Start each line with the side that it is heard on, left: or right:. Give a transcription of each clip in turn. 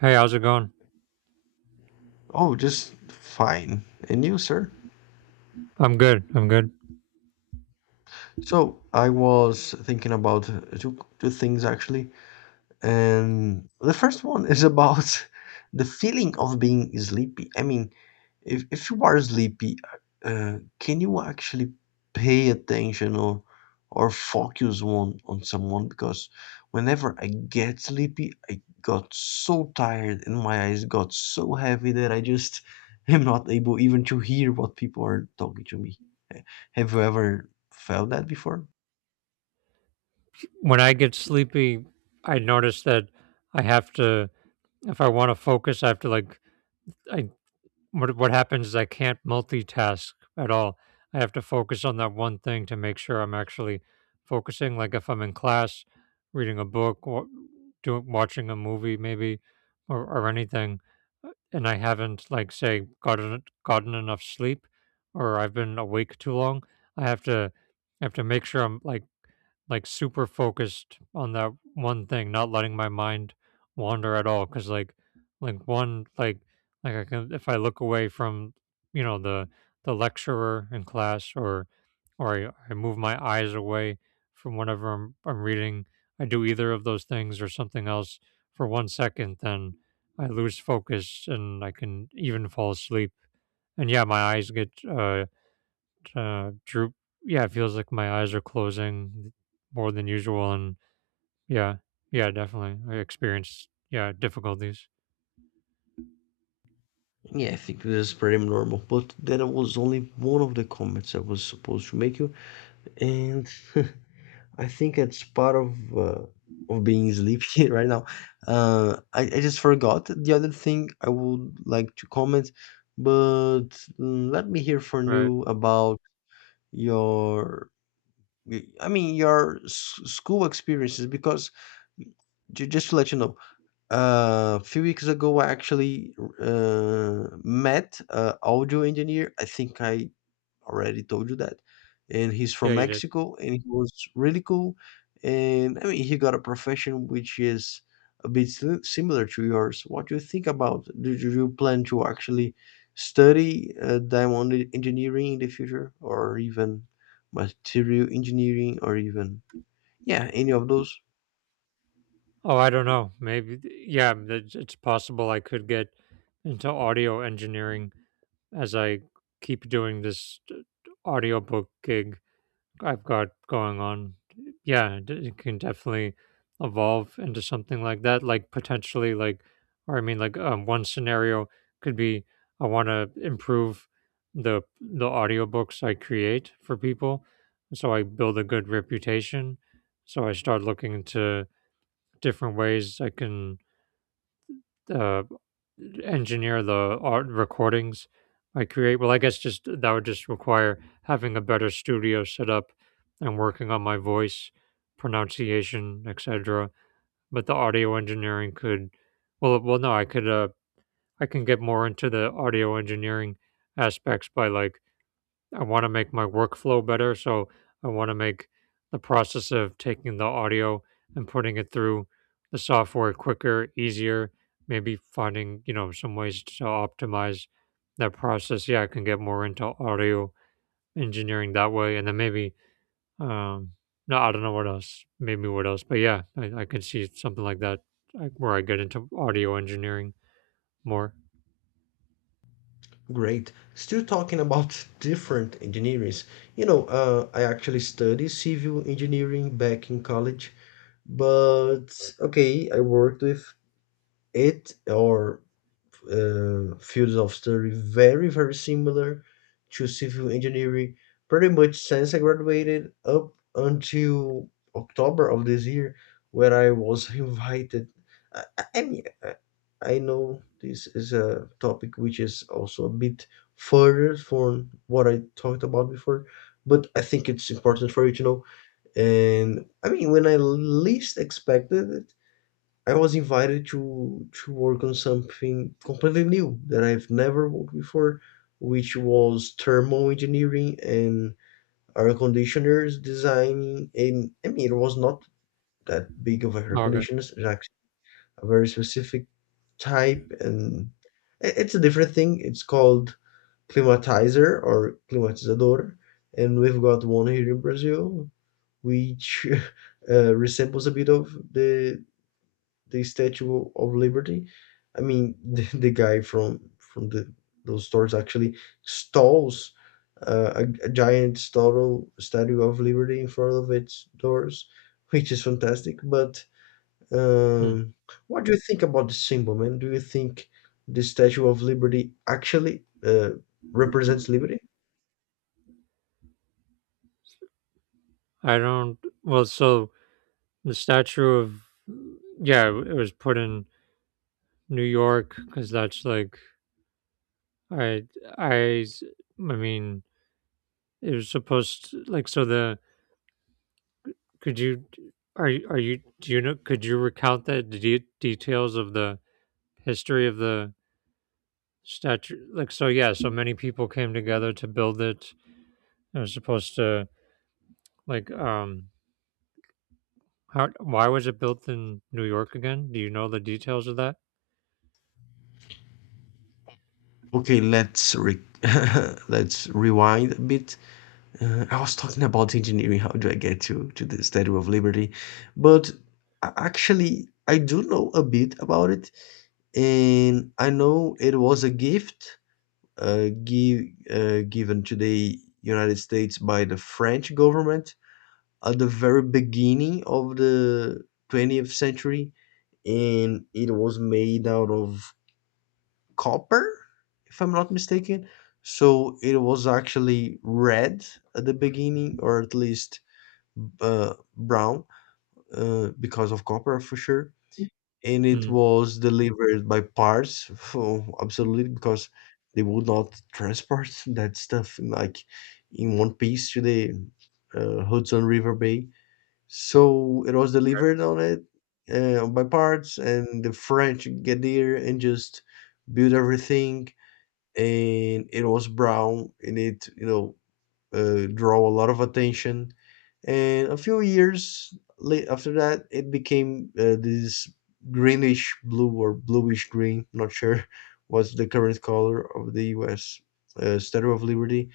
right: Hey, how's it going?
left: Oh, just fine. And you, sir?
right: I'm good. I'm good.
left: So I was thinking about two things actually. And the first one is about the feeling of being sleepy. I mean, if you are sleepy, can you actually pay attention or focus on someone? Because whenever I get sleepy, I got so tired and my eyes got so heavy that I just am not able even to hear what people are talking to me. Have you ever felt that before?
right: When I get sleepy, I notice that I have to, if I want to focus, I have to like, I what happens is I can't multitask at all. I have to focus on that one thing to make sure I'm actually focusing. Like if I'm in class, reading a book, or doing watching a movie, maybe, or anything, and I haven't like say gotten enough sleep, or I've been awake too long, I have to I have to make sure I'm like super focused on that one thing, not letting my mind wander at all. Cause like one, like I can, if I look away from, you know, the, the lecturer in class or I move my eyes away from whatever I'm reading, I do either of those things or something else for one second, then I lose focus and I can even fall asleep. And yeah, my eyes get, droop. Yeah, it feels like my eyes are closing more than usual and yeah, yeah definitely I experienced, yeah, difficulties.
left: Yeah, I think this is pretty normal. But that was only one of the comments I was supposed to make you, and I think it's part of being sleepy right now. I just forgot the other thing I would like to comment, but let me hear from
right: Right.
left: you about your. I mean your school experiences because just to let you know. A few weeks ago, I actually met a audio engineer. I think I already told you that, and he's
right: Yeah,
left: from
right: you did.
left: Mexico, and he was really cool. And I mean, he got a profession which is a bit similar to yours. What do you think about? Do you plan to actually study diamond engineering in the future, or even material engineering, or even yeah, any of those?
right: Oh, I don't know, maybe yeah, it's possible I could get into audio engineering as I keep doing this audiobook gig I've got going on. Yeah, it can definitely evolve into something like that. Like potentially, like, or I mean, like, one scenario could be I want to improve the audiobooks I create for people, so I build a good reputation. So I start looking into different ways I can uh, engineer the art recordings I create. Well, I guess just that would just require having a better studio set up and working on my voice, pronunciation, etc. But the audio engineering could, no, I can get more into the audio engineering aspects by like I want to make my workflow better. So I want to make the process of taking the audio and putting it through the software quicker, easier, maybe finding, some ways to optimize that process. Yeah, I can get more into audio engineering that way. And then maybe, um, no, I don't know what else, maybe what else, but yeah, I could see something like that like where I get into audio engineering more.
left: Great. Still talking about different engineers. You know, I actually studied civil engineering back in college, but okay, I worked with it or fields of study very similar to civil engineering pretty much since I graduated up until October of this year where I was invited. I mean I know this is a topic which is also a bit further from what I talked about before, but I think it's important for you to know. And I mean, when I least expected it, I was invited to work on something completely new that I've never worked before, which was thermal engineering and air conditioners designing. And I mean, it was not that big of a air
right: Okay.
left: conditioners, it's actually a very specific type, and it's a different thing. It's called climatizer or climatizador, and we've got one here in Brazil, which resembles a bit of the Statue of Liberty. I mean, the guy from the those stores actually stalls a giant statue Statue of Liberty in front of its doors, which is fantastic. But
right: Hmm.
left: um, what do you think about the symbol, man? Do you think the Statue of Liberty actually represents liberty?
right: I don't, well, so The statue of yeah, it was put in New York because that's like I I I mean it was supposed to, like so the could you, are you do you know, could you recount the details of the history of the statue? Like so yeah, so many people came together to build it, it was supposed to, like, how, why was it built in New York again? Do you know the details of that?
left: Okay, let's re- let's rewind a bit. I was talking about engineering. How do I get to the Statue of Liberty? But actually, I do know a bit about it, and I know it was a gift uh, give, given to the United States by the French government at the very beginning of the 20th century, and it was made out of copper, if I'm not mistaken. So it was actually red at the beginning, or at least brown because of copper for sure. And it
right: mm,
left: was delivered by parts, for, absolutely, because they would not transport that stuff like in one piece to the Hudson River Bay. So it was delivered on it by parts, and the French get there and just build everything. And it was brown, and it you know draw a lot of attention. And a few years late after that, it became this greenish blue or bluish green. Not sure what's the current color of the U.S. Statue of Liberty.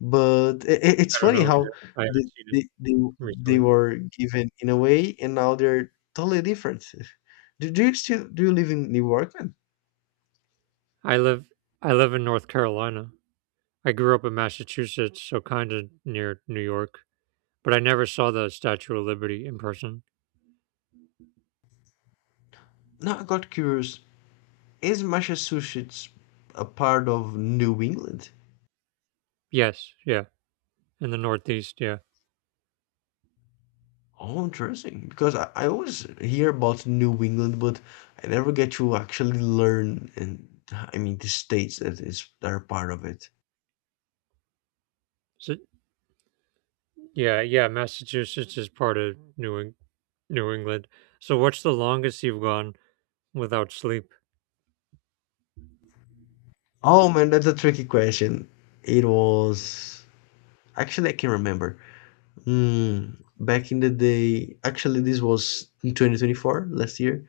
left: But it's
right: I don't
left: funny
right: know
left: how
right: either. I
left: they,
right: haven't seen it
left: they, they, they
right: recently.
left: were given in a way, and now they're totally different. Do, do you still do you live in New York, man?
right: I live I live in North Carolina. I grew up in Massachusetts, so kinda near New York, but I never saw the Statue of Liberty in person.
left: Now I got curious. Is Massachusetts a part of New England?
right: Yes, yeah, in the Northeast, yeah.
left: Oh, interesting. Because I always hear about New England, but I never get to actually learn and I mean the states that is that are part of it.
right: So, yeah, yeah, Massachusetts is part of New England. So what's the longest you've gone without sleep?
left: Oh man, that's a tricky question. It was actually I can remember. Hmm, Back in the day, actually this was in 2024 last year,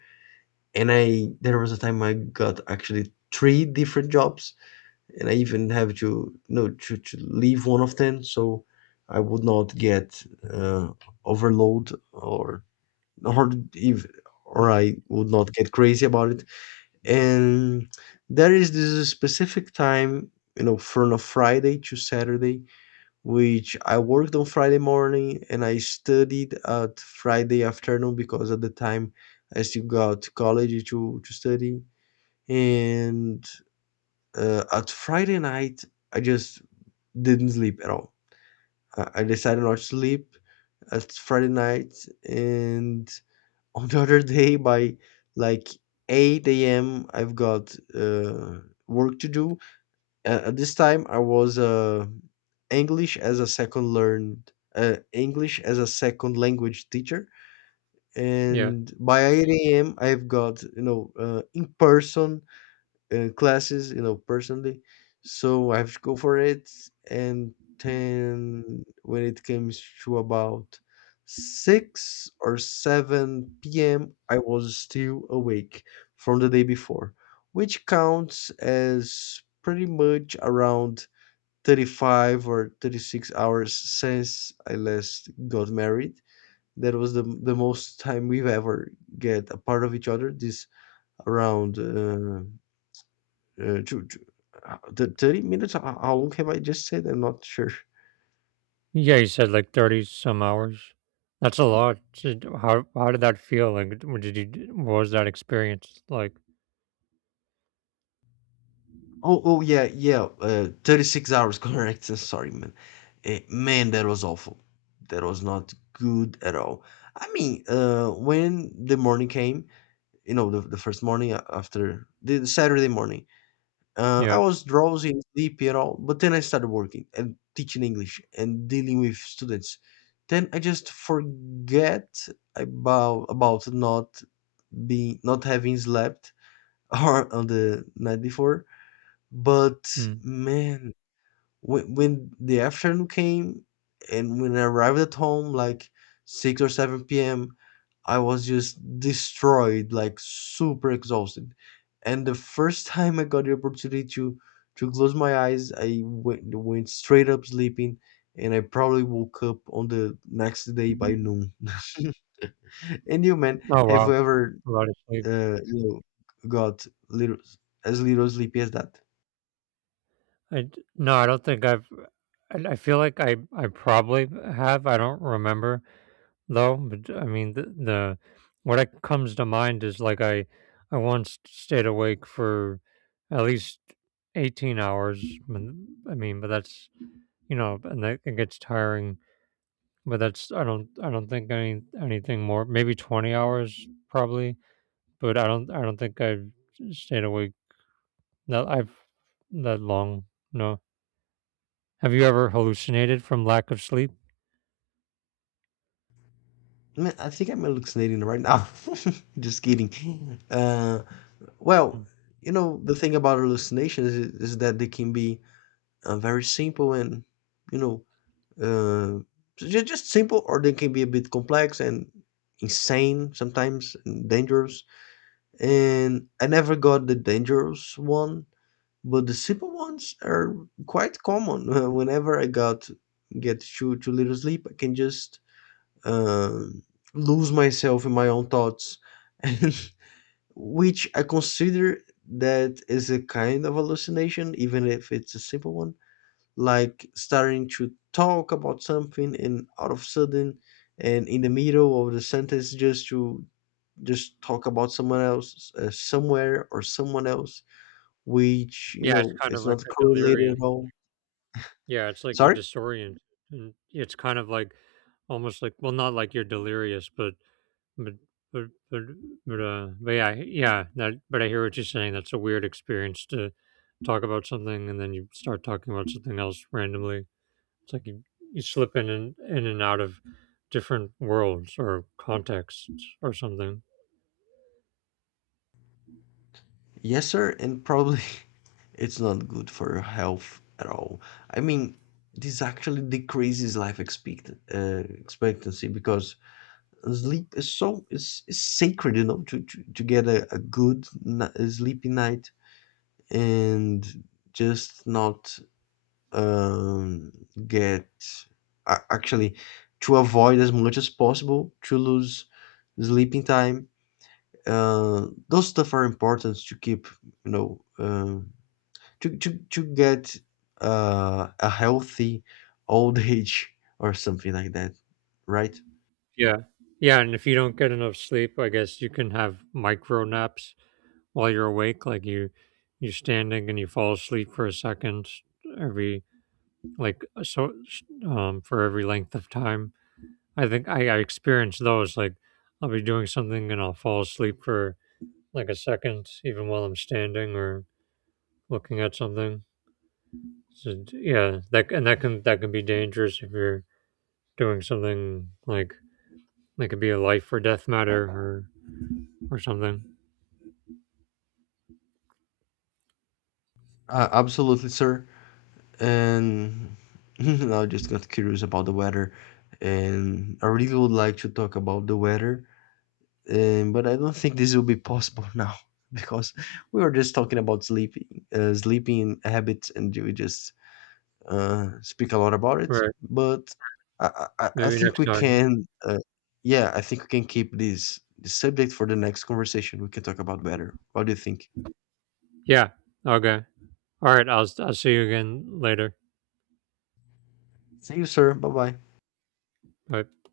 left: and I there was a time I got actually three different jobs, and I even have to you know to leave one of them so I would not get uh, overload or if or
right: Mm.
left: I would not get crazy about it. And there is this specific time, you know, from a Friday to Saturday, which I worked on Friday morning and I studied at Friday afternoon because at the time I still got to college to study. And at Friday night, I just didn't sleep at all. I decided not to sleep. It's Friday night, and on the other day by like 8 a.m. I've got work to do. At this time, I was English as a second language teacher,
right: Yeah.
left: and by 8 a.m. I've got you know in person classes, you know, personally. So I have to go for it. And then when it comes to about 6 or 7 p.m., I was still awake from the day before, which counts as pretty much around 35 or 36 hours since I last got married. That was the most time we've ever get apart of each other. This around ju ju the 30 minutes? Ho How long have I just said? I'm not sure.
right: Yeah, you said like 30 some hours. That's a lot. So how did that feel? Like, what did you, what was that experience like?
left: Oh, oh yeah, yeah. 36 hours, correct. Sorry, man. Eh, man, that was awful. That was not good at all. I mean, when the morning came, you know, the first morning after the Saturday morning, I
right: Yeah.
left: was drowsy and sleepy at all. But then I started working and teaching English and dealing with students. Then I just forget about not being not having slept or on the night before. But
right: Mm.
left: man, when the afternoon came and when I arrived at home, like 6 or 7 p.m., I was just destroyed, like super exhausted. And the first time I got the opportunity to close my eyes, went straight up sleeping, and I probably woke up on the next day by noon. And you, man,
right: Oh
left: have you
right: wow,
left: ever
right: a lot of sleep.
left: you know, got little as little sleepy as that.
right: No, I don't think I've. I feel like I probably have. I don't remember though. But I mean, the what comes to mind is like I once stayed awake for at least 18 hours. I mean, but that's, you know, and that it gets tiring. But that's, I don't think anything more. Maybe 20 hours probably. But I don't think I've stayed awake that I've that long. No. Have you ever hallucinated from lack of sleep?
left: Man, I think I'm hallucinating right now. Just kidding. Well,
right: Mm.
left: you know the thing about hallucinations is that they can be very simple and you know uh, just simple, or they can be a bit complex and insane sometimes, and dangerous. And I never got the dangerous one. But the simple ones are quite common. Whenever I got get too little sleep, I can just um, lose myself in my own thoughts, and which I consider that is a kind of hallucination, even if it's a simple one. Like starting to talk about something, and out of sudden, and in the middle of the sentence, just talk about someone else, somewhere or someone else which, you
right: Yeah, it's
left: know,
right: kind of
left: it's
right: like
left: not
right: a
left: correlated
right: delirium.
left: at all.
right: Yeah, it's like you're
left: Sorry?
right: disoriented. And it's kind of like almost like, well, not like you're delirious, but but but but but yeah, yeah. That But I hear what you're saying. That's a weird experience to talk about something and then you start talking about something else randomly. It's like you slip in and out of different worlds or contexts or something.
left: Yes, sir, and probably it's not good for your health at all. I mean, this actually decreases life expectancy because sleep is is sacred, you know, to get a good sleepy night and just not um, get actually to avoid as much as possible to lose sleeping time. Those stuff are important to keep, you know, to get a healthy old age or something like that, right?
right: Yeah. Yeah, and if you don't get enough sleep, I guess you can have micro naps while you're awake. Like you're standing and you fall asleep for a second every like so for every length of time. I think I experience those. Like I'll be doing something and I'll fall asleep for like a second, even while I'm standing or looking at something. So, yeah, that and that can be dangerous if you're doing something like that could be a life or death matter or something.
left: Absolutely, sir. And I just got curious about the weather, and I really would like to talk about the weather, but I don't think this will be possible now because we were just talking about sleeping, sleeping habits, and we just speak a lot about it.
right: Right.
left: But I
right: Maybe
left: think
right: next
left: we
right: time.
left: can, yeah, I think we can keep this subject for the next conversation we can talk about better. What do you think?
right: Yeah. Okay. All right. I'll see you again later.
left: See you, sir. Bye bye.
right: Bye.